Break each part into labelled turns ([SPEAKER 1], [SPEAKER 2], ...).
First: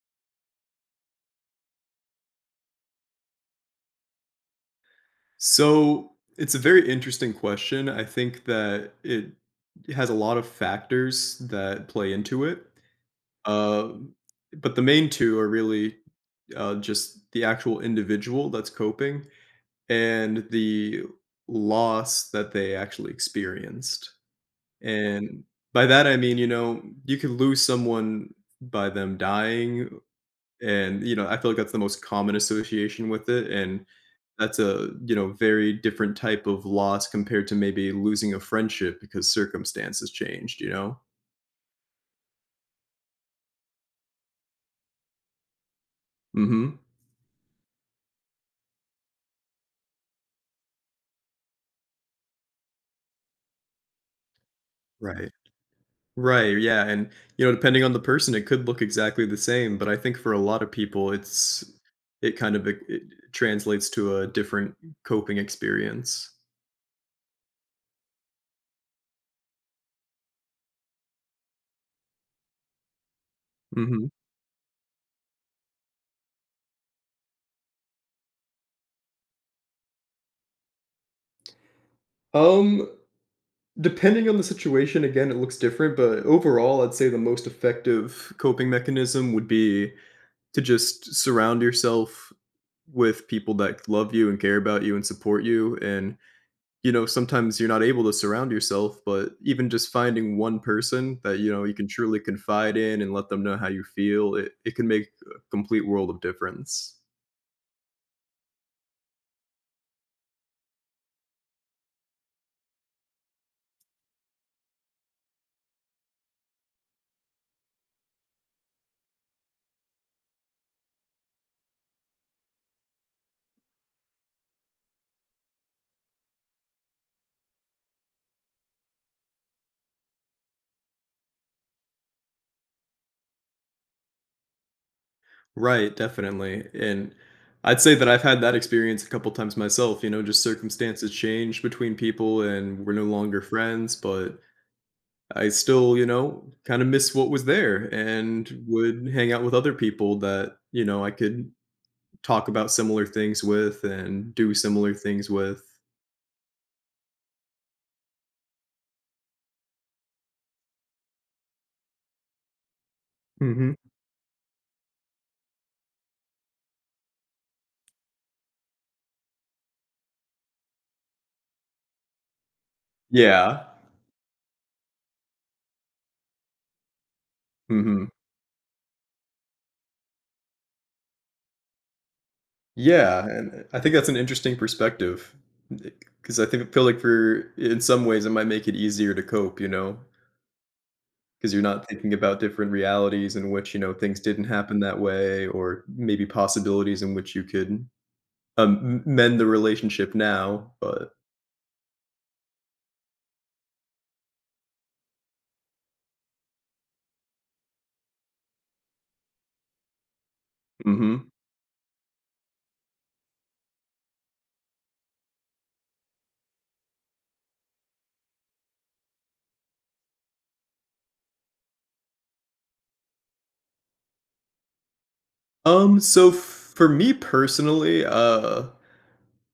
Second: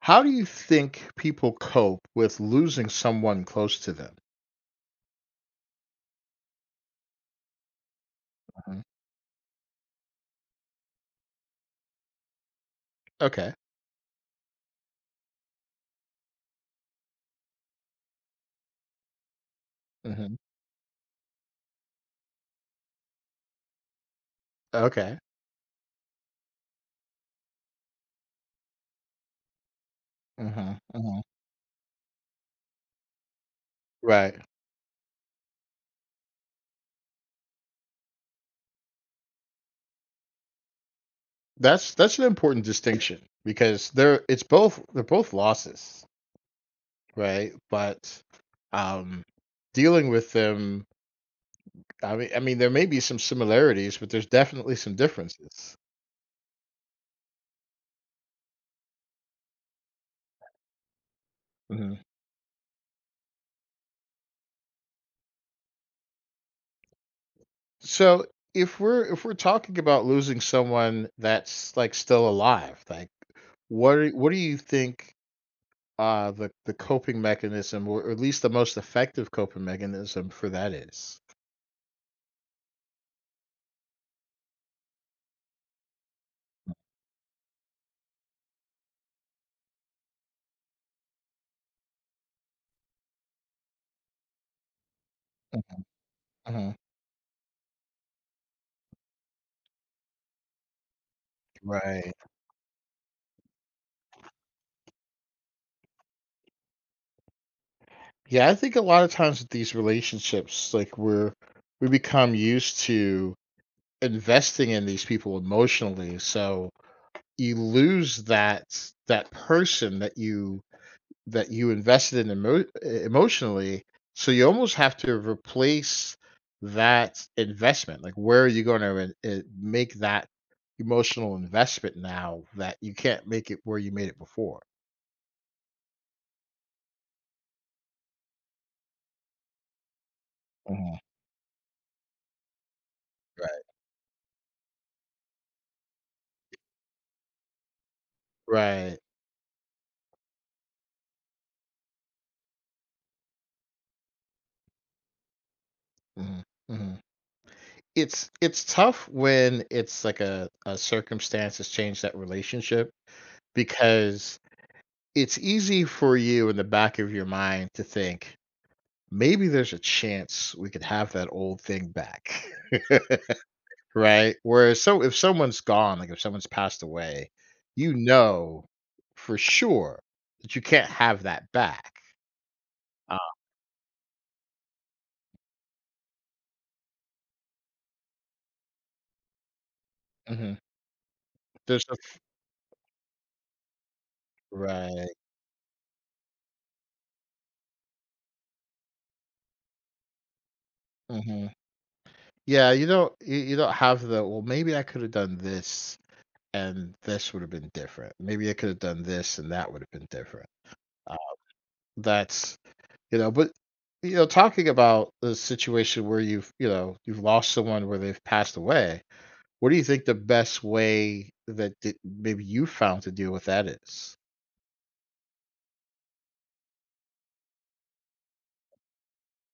[SPEAKER 1] How do you think people cope with losing someone close to them?
[SPEAKER 2] So it's a very interesting question. I think
[SPEAKER 1] Mhm.
[SPEAKER 2] that it has a lot of factors that play into it.
[SPEAKER 1] Okay.
[SPEAKER 2] Um, but the main two are really just the actual individual that's coping
[SPEAKER 1] Mhm.
[SPEAKER 2] and the loss that they actually experienced.
[SPEAKER 1] Okay.
[SPEAKER 2] And by that, I mean, you could lose someone by them dying,
[SPEAKER 1] Mhm, mhm.
[SPEAKER 2] I feel like that's the most common association with it, and
[SPEAKER 1] Right.
[SPEAKER 2] that's a, very different type of loss compared to maybe losing a friendship because circumstances changed, you know?
[SPEAKER 1] That's an important distinction because they're it's both they're both losses,
[SPEAKER 2] Mhm.
[SPEAKER 1] right? But, um, dealing with them there may be some similarities, but there's definitely some
[SPEAKER 2] Right.
[SPEAKER 1] differences.
[SPEAKER 2] Right, yeah, depending on the person, it could look exactly the same, but I think for a lot of people, it's
[SPEAKER 1] Mhm.
[SPEAKER 2] it kind of, it translates to a different coping experience.
[SPEAKER 1] So, if we're talking about losing someone that's, like, still alive, like,
[SPEAKER 2] Mhm.
[SPEAKER 1] what do you think the coping mechanism, or at least the most effective coping mechanism for that is.
[SPEAKER 2] Um Depending on the situation, again, it looks different, but overall, I'd say the most effective coping mechanism would be to just surround yourself with people that love you and care about you and support you.
[SPEAKER 1] Mhm.
[SPEAKER 2] Sometimes you're not able to surround yourself, but even just finding one person that, you can
[SPEAKER 1] Right.
[SPEAKER 2] truly confide in and let them know how you feel, it can make a complete world of difference.
[SPEAKER 1] Yeah, I think a lot of times with these relationships, we become used to investing in these people emotionally, so you lose that person that you invested in emotionally. So you almost have to replace that investment. Like, where are you going to make that emotional investment now that you can't make it where you made it before?
[SPEAKER 2] Right, definitely, and I'd say that I've had that experience a couple times myself, just
[SPEAKER 1] Hmm.
[SPEAKER 2] circumstances change between people and we're no longer
[SPEAKER 1] Right.
[SPEAKER 2] friends, but I still, kinda miss what was there and
[SPEAKER 1] Right.
[SPEAKER 2] would hang out with other people that, I could talk about similar things with and do similar things with.
[SPEAKER 1] Hmm. Hmm. It's tough when it's like a circumstance has changed that relationship
[SPEAKER 2] Mhm.
[SPEAKER 1] because it's easy for you in the back of your mind to think maybe there's a chance we could have that old thing back.
[SPEAKER 2] Yeah.
[SPEAKER 1] Right? Whereas so if someone's gone, like, if someone's passed away, you
[SPEAKER 2] Mhm.
[SPEAKER 1] know for sure that you can't have that back.
[SPEAKER 2] Yeah,
[SPEAKER 1] Uh.
[SPEAKER 2] and I think that's an interesting perspective, because I think feel like for in some ways, it might make it easier to cope, you know?
[SPEAKER 1] Mhm.
[SPEAKER 2] 'Cause you're
[SPEAKER 1] There's
[SPEAKER 2] not
[SPEAKER 1] a
[SPEAKER 2] thinking about different realities in which, things didn't happen that
[SPEAKER 1] right.
[SPEAKER 2] way or maybe possibilities in which you could, m mend the relationship now, but
[SPEAKER 1] Mhm. Yeah, you don't have the, "Well, maybe I could have done this, and this would have been different. Maybe I could have done this, and that would have been different." Uh,
[SPEAKER 2] Mhm.
[SPEAKER 1] that's you know, but, you know, talking about the situation where you've lost someone where they've passed away. What do you think the best way that maybe you found to deal with that is?
[SPEAKER 2] So for me personally,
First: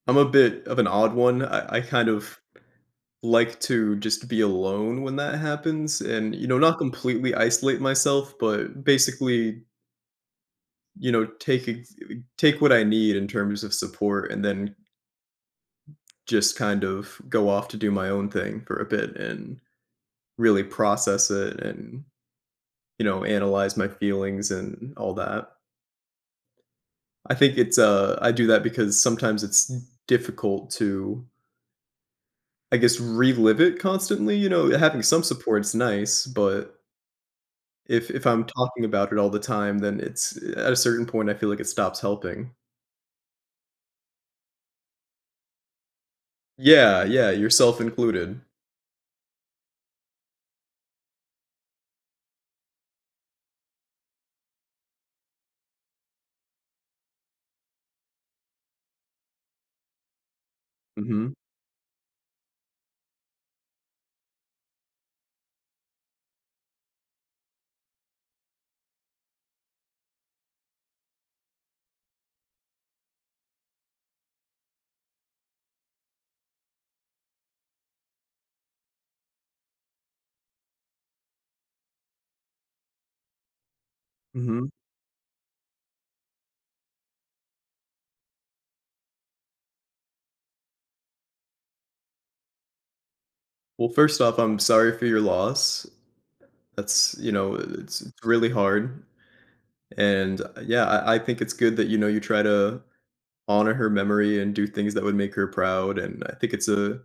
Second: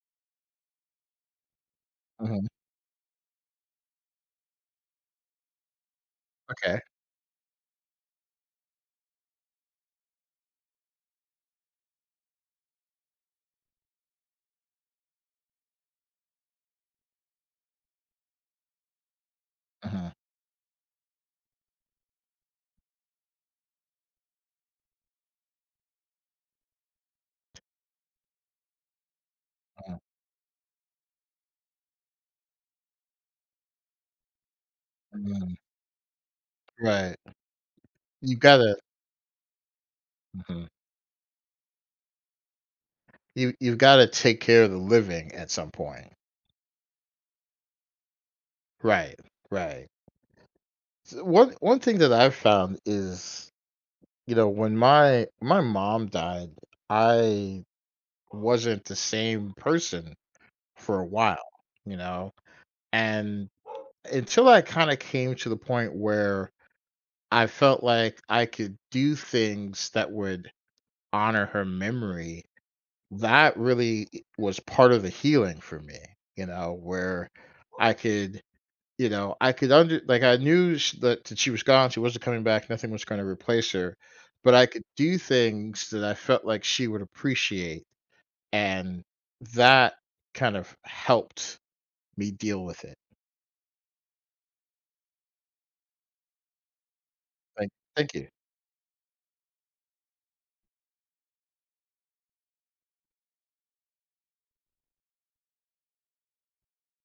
[SPEAKER 2] I'm a bit of an odd one. I kind of
[SPEAKER 1] Mhm.
[SPEAKER 2] like to just be alone when that happens and,
[SPEAKER 1] Okay.
[SPEAKER 2] not completely isolate myself, but basically, you know, take ex take what I need in terms of support and then just kind of go off to do my own thing for a bit and
[SPEAKER 1] Uh-huh.
[SPEAKER 2] really process it and analyze my feelings and all that. I think it's I do that because sometimes it's
[SPEAKER 1] Uh-huh.
[SPEAKER 2] difficult to, I guess, relive it constantly. Having some
[SPEAKER 1] Mhm.
[SPEAKER 2] support's nice, but
[SPEAKER 1] Right.
[SPEAKER 2] if
[SPEAKER 1] You
[SPEAKER 2] I'm
[SPEAKER 1] gotta.
[SPEAKER 2] talking about it all the time, then it's
[SPEAKER 1] Mhm.
[SPEAKER 2] at a certain point I feel like it stops helping.
[SPEAKER 1] You've gotta take care of the living at some point.
[SPEAKER 2] Yeah, yeah, yourself included.
[SPEAKER 1] Right, right. S One thing that I've found is, you know, when my mom died, I wasn't the same person for a
[SPEAKER 2] Hmm.
[SPEAKER 1] while, you know? And until I kinda came to the point where I felt like I could do things that would honor her memory. That really was part of the healing for me, you know, where I could, you know, I could under like I knew that she was gone, she wasn't coming back, nothing was going to replace her, but I
[SPEAKER 2] Hmm.
[SPEAKER 1] could do things that I felt like she would appreciate, and that kind of helped me deal with it.
[SPEAKER 2] Well, first off, I'm sorry for your loss.
[SPEAKER 1] Like,
[SPEAKER 2] It's
[SPEAKER 1] thank you.
[SPEAKER 2] really hard, and, yeah, I think it's good that, you try to honor her memory and do things that would make her proud, and I think it's a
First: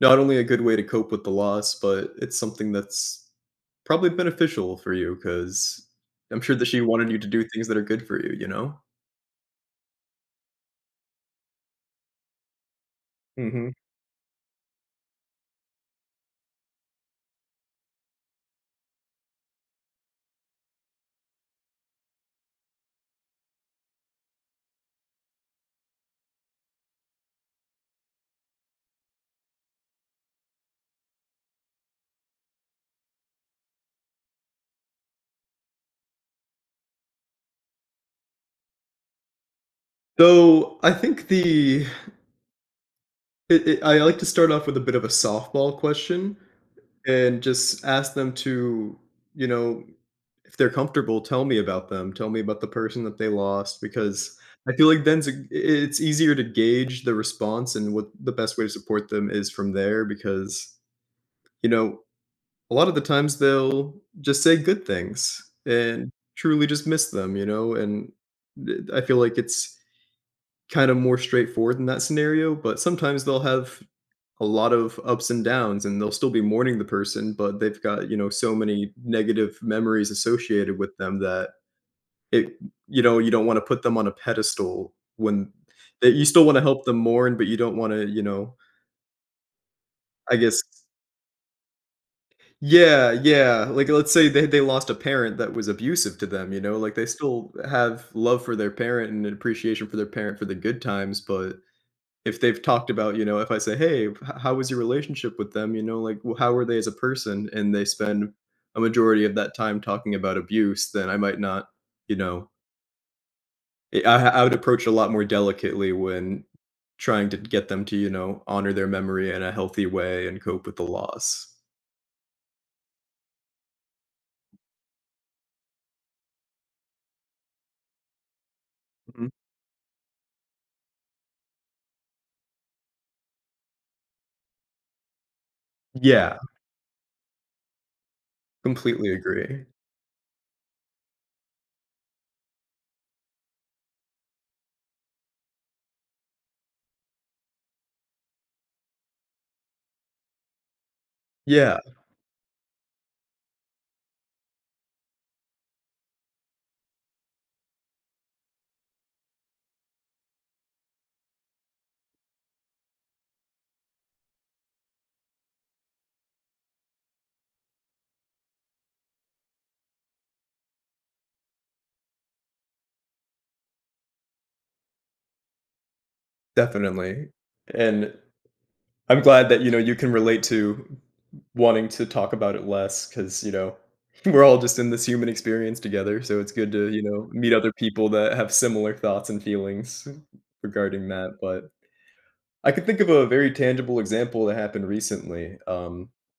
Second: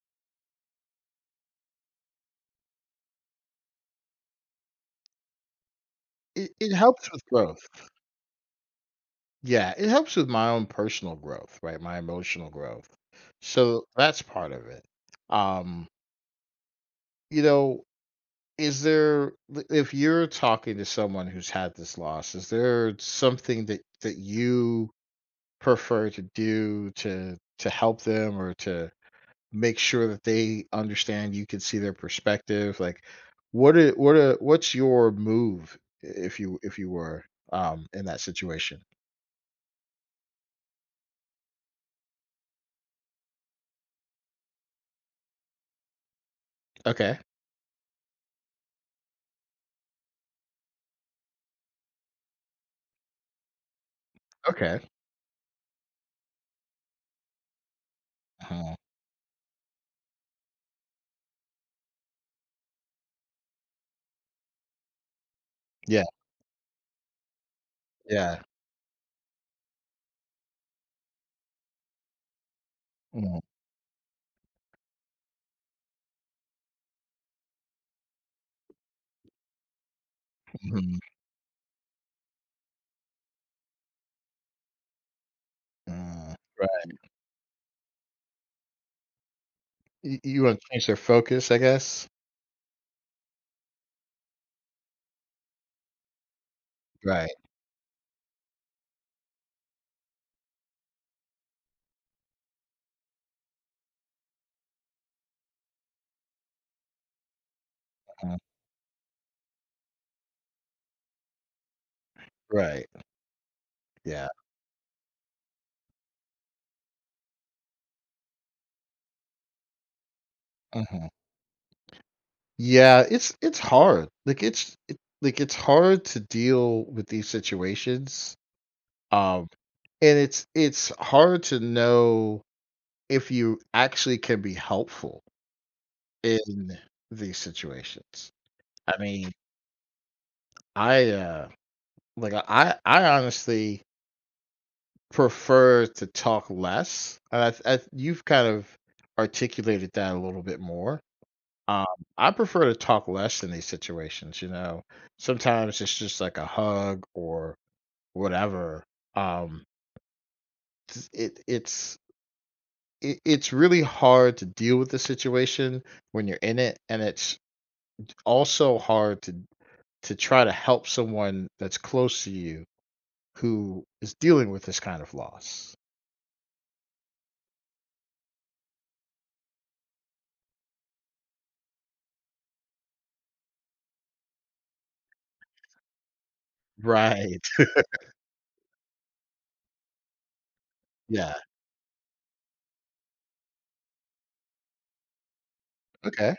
[SPEAKER 2] not only a good way to cope with the loss, but it's something that's probably beneficial for you because 'cause I'm
[SPEAKER 1] It,
[SPEAKER 2] sure that
[SPEAKER 1] it
[SPEAKER 2] she wanted
[SPEAKER 1] helps
[SPEAKER 2] you
[SPEAKER 1] with
[SPEAKER 2] to do things
[SPEAKER 1] growth.
[SPEAKER 2] that are good for you, you know?
[SPEAKER 1] Yeah, it helps with my own personal growth, right? My emotional growth.
[SPEAKER 2] Mhm.
[SPEAKER 1] So that's part of it. Um, you know, is there if you're talking to someone who's had this loss, is there something that you prefer to do to help them or to make sure that they understand you can see their perspective? Like what are, what's your move if you were in that situation?
[SPEAKER 2] So, I think the it it I like to start off with a bit of a softball question.
[SPEAKER 1] Okay.
[SPEAKER 2] And just ask them to, you know, if they're comfortable, tell me about them. Tell me about the person that they lost, because I
[SPEAKER 1] Okay.
[SPEAKER 2] feel like then a I it's easier to gauge the response and what the best way to
[SPEAKER 1] Uh.
[SPEAKER 2] support them is from there because, you know, a lot of the times they'll just say good things and truly just miss them, and
[SPEAKER 1] Yeah.
[SPEAKER 2] th I feel like it's kind of more straightforward in that scenario, but sometimes
[SPEAKER 1] Mm,
[SPEAKER 2] they'll have a lot of ups and downs and they'll still be mourning the person, but they've got, so many negative memories associated with
[SPEAKER 1] mhm,
[SPEAKER 2] them that it you know you don't want to put them on a pedestal when that you
[SPEAKER 1] mm.
[SPEAKER 2] still want to help
[SPEAKER 1] Right.
[SPEAKER 2] them mourn, but you don't want to.
[SPEAKER 1] Y
[SPEAKER 2] I
[SPEAKER 1] you wanna
[SPEAKER 2] guess.
[SPEAKER 1] change their focus, I guess?
[SPEAKER 2] Yeah, yeah, like, let's say they, lost a parent that was abusive to them. Like, they
[SPEAKER 1] Right,
[SPEAKER 2] still have love for their parent and an appreciation for their parent for the good times, but if they've talked about, if I say, "Hey, h how was your relationship with them?" Like, "Well, how were they as a person?" and they spend
[SPEAKER 1] mhm,
[SPEAKER 2] a majority of that time talking about abuse, then I might not, you know
[SPEAKER 1] right,
[SPEAKER 2] I I
[SPEAKER 1] yeah,
[SPEAKER 2] I would approach it a lot more delicately when trying to get them to, honor their memory in a healthy way and cope with the
[SPEAKER 1] mhm.
[SPEAKER 2] loss.
[SPEAKER 1] Yeah, it's hard. Like, it's it like, it's hard to deal with these situations,
[SPEAKER 2] Mhm.
[SPEAKER 1] um, and it's hard to know if you actually can be helpful
[SPEAKER 2] Yeah,
[SPEAKER 1] in these situations. I
[SPEAKER 2] completely
[SPEAKER 1] mean,
[SPEAKER 2] agree.
[SPEAKER 1] I, uh like, I honestly prefer to talk less. And you've kind of articulated that a little bit more.
[SPEAKER 2] Yeah,
[SPEAKER 1] Um, I prefer to talk less in these situations. You know, sometimes it's just like a hug or whatever. Um, it's it's really hard to deal with the situation when you're in it, and it's also hard to try to help someone that's close to you who is dealing with this kind of loss.
[SPEAKER 2] definitely, and I'm glad that, you can relate to wanting to talk about it less, because we're all just in this human experience together, so it's good to,
[SPEAKER 1] Right.
[SPEAKER 2] meet other people that have similar thoughts and feelings regarding
[SPEAKER 1] Yeah.
[SPEAKER 2] that. But I could think of a very tangible example that happened recently.
[SPEAKER 1] Okay.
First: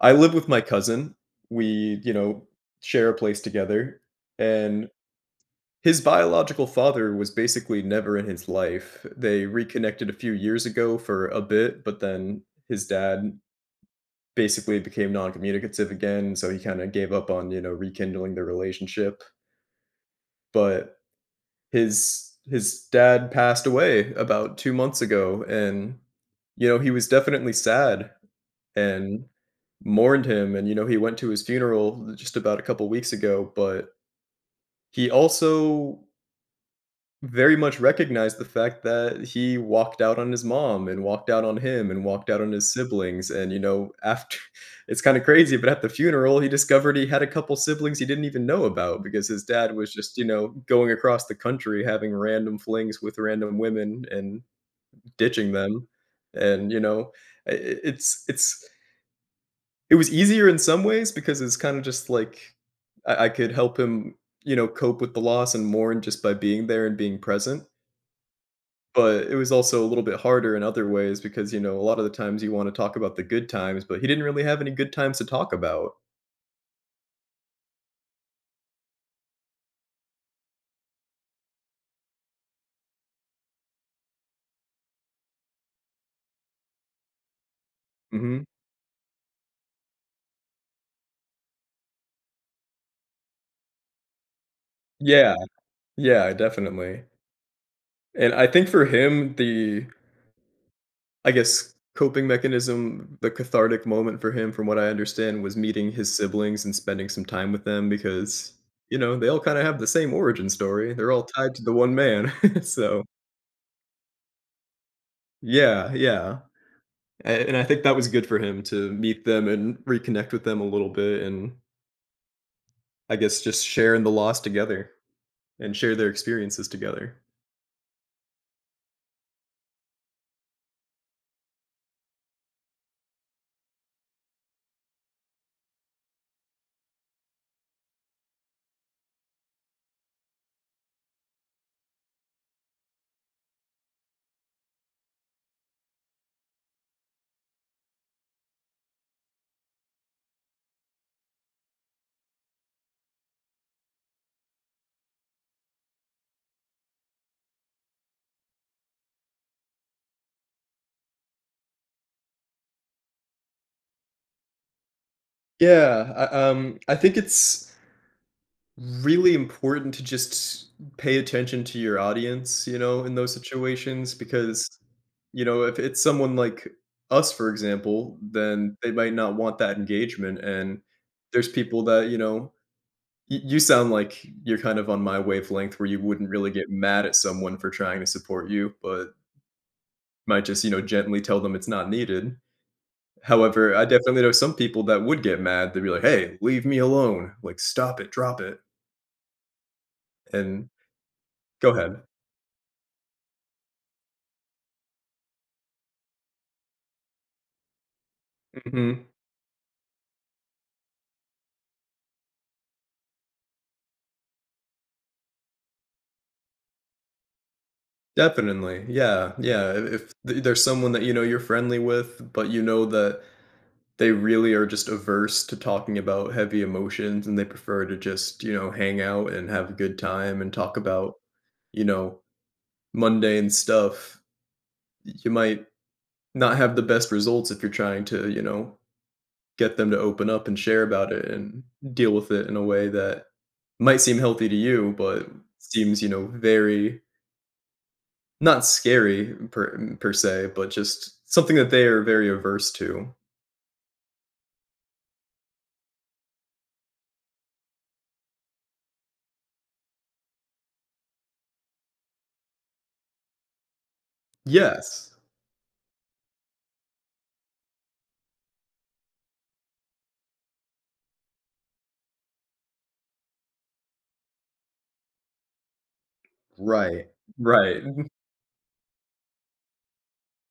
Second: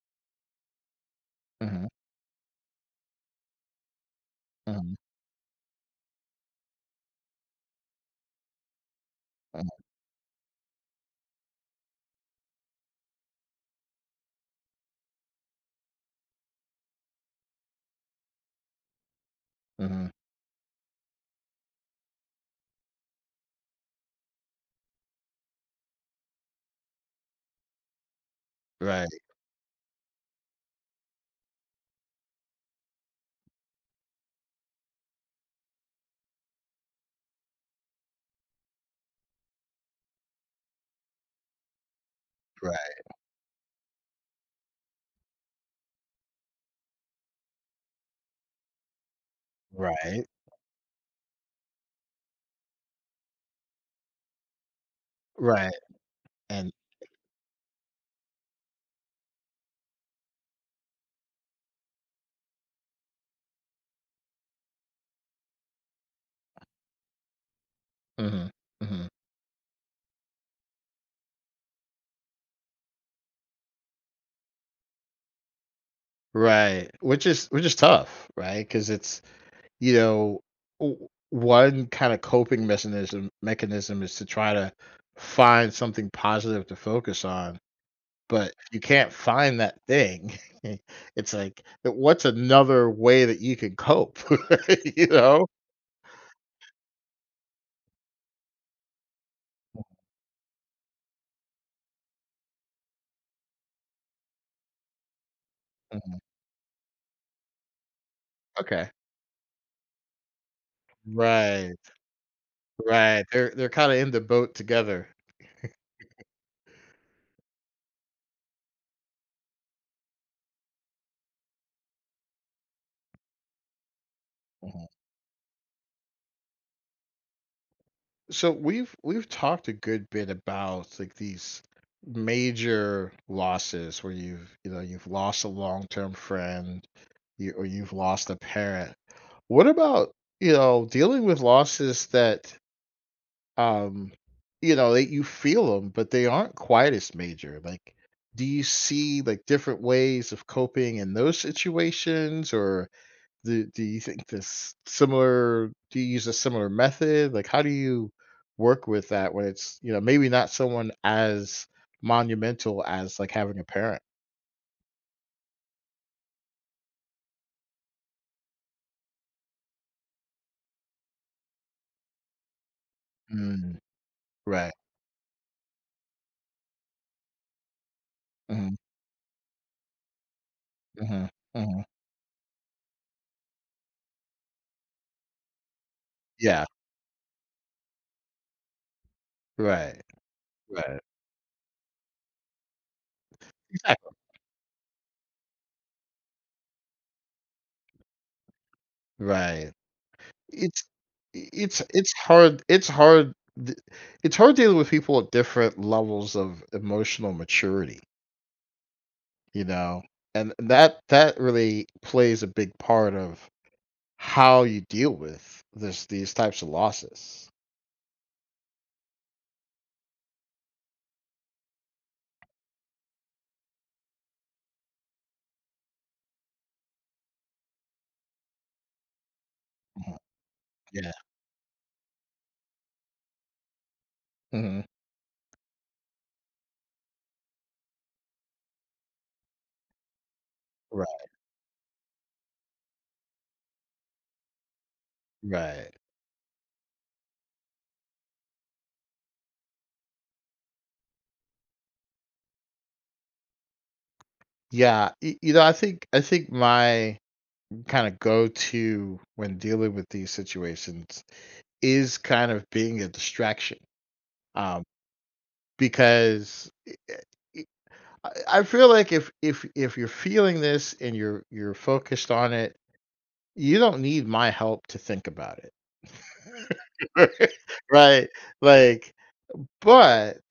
[SPEAKER 2] I live with my cousin.
[SPEAKER 1] Mhm.
[SPEAKER 2] We, share a place together, and
[SPEAKER 1] Mhm,
[SPEAKER 2] his biological father was basically never in his life. They
[SPEAKER 1] mhm,
[SPEAKER 2] reconnected a few years ago for a bit, but then his dad basically became non-communicative again, so he kinda gave up on, rekindling the relationship,
[SPEAKER 1] mhm.
[SPEAKER 2] but his dad passed away about 2 months ago, and, you know, he was definitely sad
[SPEAKER 1] Right,
[SPEAKER 2] and mourned him, and, he went to his funeral just about a couple weeks ago, but he also very much recognized the fact that he walked out on his mom, and walked out on him, and walked out on his
[SPEAKER 1] right,
[SPEAKER 2] siblings, and, after it's kinda crazy, but at the funeral, he discovered he had a couple siblings he didn't even know about because his dad was just,
[SPEAKER 1] right,
[SPEAKER 2] going across the country, having random flings with random women and ditching
[SPEAKER 1] right,
[SPEAKER 2] them,
[SPEAKER 1] and
[SPEAKER 2] and, you know, I it's it was easier in some ways because it's kinda just like I could help him, cope with the loss and mourn, just by being there and being present,
[SPEAKER 1] mhm, mhm.
[SPEAKER 2] but it was also a little bit harder in other ways because, a lot of the times you wanna talk about the good times, but he didn't really have any good times to talk about.
[SPEAKER 1] Right, which is tough, right? Because it's, you know, one kinda coping mechanism mechanism is to try to find something positive to focus on,
[SPEAKER 2] Mhm.
[SPEAKER 1] but if you can't find that thing, it's like, what's another way that you can cope, you
[SPEAKER 2] Yeah,
[SPEAKER 1] know?
[SPEAKER 2] yeah, definitely. And I think for him, I guess, coping mechanism, the cathartic moment for him, from what I understand, was meeting his
[SPEAKER 1] Mhm,
[SPEAKER 2] siblings and spending some time with them because,
[SPEAKER 1] okay.
[SPEAKER 2] they all kinda have the same origin story. They're all tied to the
[SPEAKER 1] Right,
[SPEAKER 2] one man. So
[SPEAKER 1] right, they're kinda in the boat together.
[SPEAKER 2] yeah, yeah. A and I think that was good for him to meet them and reconnect with them a little bit, and I guess just sharing the loss
[SPEAKER 1] Mhm.
[SPEAKER 2] together and share their experiences together.
[SPEAKER 1] So we've talked a good bit about like these major losses where you know you've lost a long-term friend or you've lost a parent. What about you know dealing with losses that um you know that you feel them but they aren't quite as major? Like do you see like different ways of coping in those situations or do you think this similar do you use a similar method? Like, how do you work with that when it's, you know, maybe not someone as monumental as, like, having a parent?
[SPEAKER 2] Yeah, I think it's really important to just pay attention to your audience, in those
[SPEAKER 1] Mm,
[SPEAKER 2] situations,
[SPEAKER 1] right.
[SPEAKER 2] because, if it's someone like us, for example,
[SPEAKER 1] Mhm,
[SPEAKER 2] then they might not want that engagement. And
[SPEAKER 1] mhm,
[SPEAKER 2] there's people
[SPEAKER 1] mhm.
[SPEAKER 2] that, you sound like you're kind of on my wavelength where you wouldn't really
[SPEAKER 1] Yeah,
[SPEAKER 2] get mad at someone for trying to support you, but
[SPEAKER 1] right,
[SPEAKER 2] might just,
[SPEAKER 1] right.
[SPEAKER 2] gently tell them it's not needed. However, I
[SPEAKER 1] Exactly.
[SPEAKER 2] definitely know some people that would get mad. They'd be like, "Hey, leave me alone. Like, stop it, drop it."
[SPEAKER 1] Right.
[SPEAKER 2] And
[SPEAKER 1] It's
[SPEAKER 2] go
[SPEAKER 1] it's
[SPEAKER 2] ahead.
[SPEAKER 1] it's hard it's hard th it's hard dealing with people at different levels of emotional maturity,
[SPEAKER 2] Mhm.
[SPEAKER 1] you know? And that really plays a big part of how you deal with this these types of losses.
[SPEAKER 2] Definitely. Yeah, yeah. If th there's someone that you know you're friendly with, but you know that they really are just averse to talking about heavy emotions and they prefer to just, hang out and have a good
[SPEAKER 1] Mhm.
[SPEAKER 2] time and talk
[SPEAKER 1] Yeah.
[SPEAKER 2] about, you know, mundane stuff,
[SPEAKER 1] Mhm.
[SPEAKER 2] you might not have the best results if you're trying to, get them to open up and share
[SPEAKER 1] Right,
[SPEAKER 2] about it and deal with it in a way that might seem healthy to you, but
[SPEAKER 1] right.
[SPEAKER 2] seems, very not scary per se, but just something that they are very averse to.
[SPEAKER 1] Yeah, y you know, I think my kinda go-to when dealing with these situations is kind of being a distraction, um,
[SPEAKER 2] Yes,
[SPEAKER 1] because I feel like if you're feeling this and you're focused on it, you don't need my help to think about it.
[SPEAKER 2] right, right.
[SPEAKER 1] Right? Like. But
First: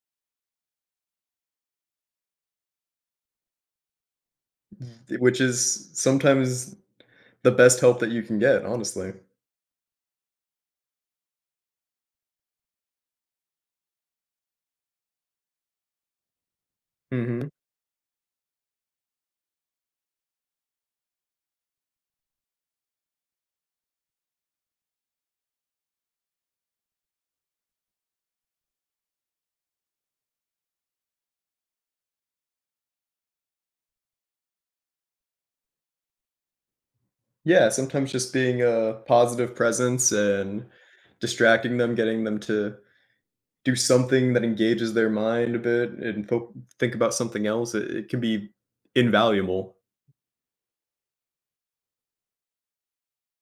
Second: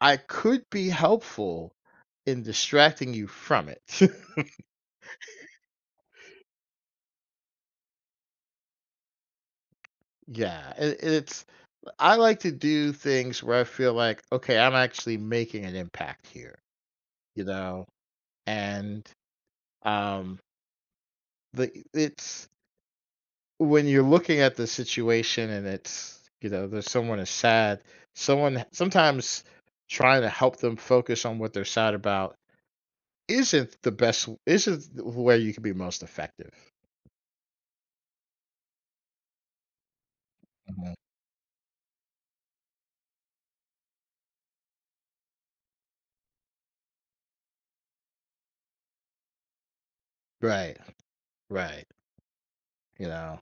[SPEAKER 1] I could be helpful in distracting you from it.
[SPEAKER 2] Which is sometimes the best help that you can get, honestly.
[SPEAKER 1] Yeah, it's I like to do things where I feel like, okay, I'm actually making an impact here, you
[SPEAKER 2] Hmm.
[SPEAKER 1] know? And um the it's when you're looking at the situation and it's, you know, there's someone is sad, someone sometimes trying to help them focus on what they're sad about isn't the best isn't where you can be most effective.
[SPEAKER 2] Yeah, sometimes just being a positive presence and
[SPEAKER 1] Mhm.
[SPEAKER 2] distracting them, getting them to do something that engages their mind a bit and think about something else, it can be invaluable.
[SPEAKER 1] Right. Right. You know,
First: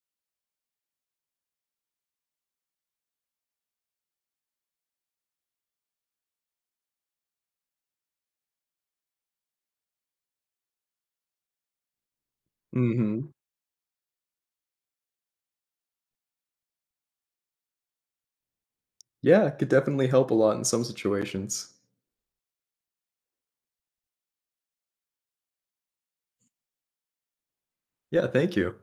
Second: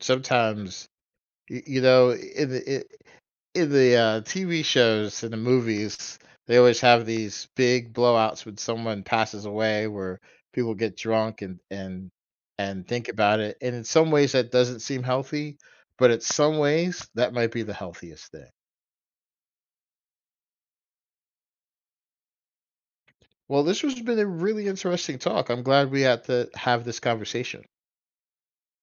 [SPEAKER 1] sometimes y- you know in the i- in the TV shows and the movies, they always have these big blowouts when someone passes away, where people get drunk and and think
[SPEAKER 2] Hmm.
[SPEAKER 1] about it. And in some ways, that doesn't seem healthy, but in some ways, that might be the healthiest thing.
[SPEAKER 2] Yeah, it could definitely help a lot in some situations.
[SPEAKER 1] Well, this has been a really interesting talk. I'm glad we had to have this conversation.
[SPEAKER 2] Yeah, thank you.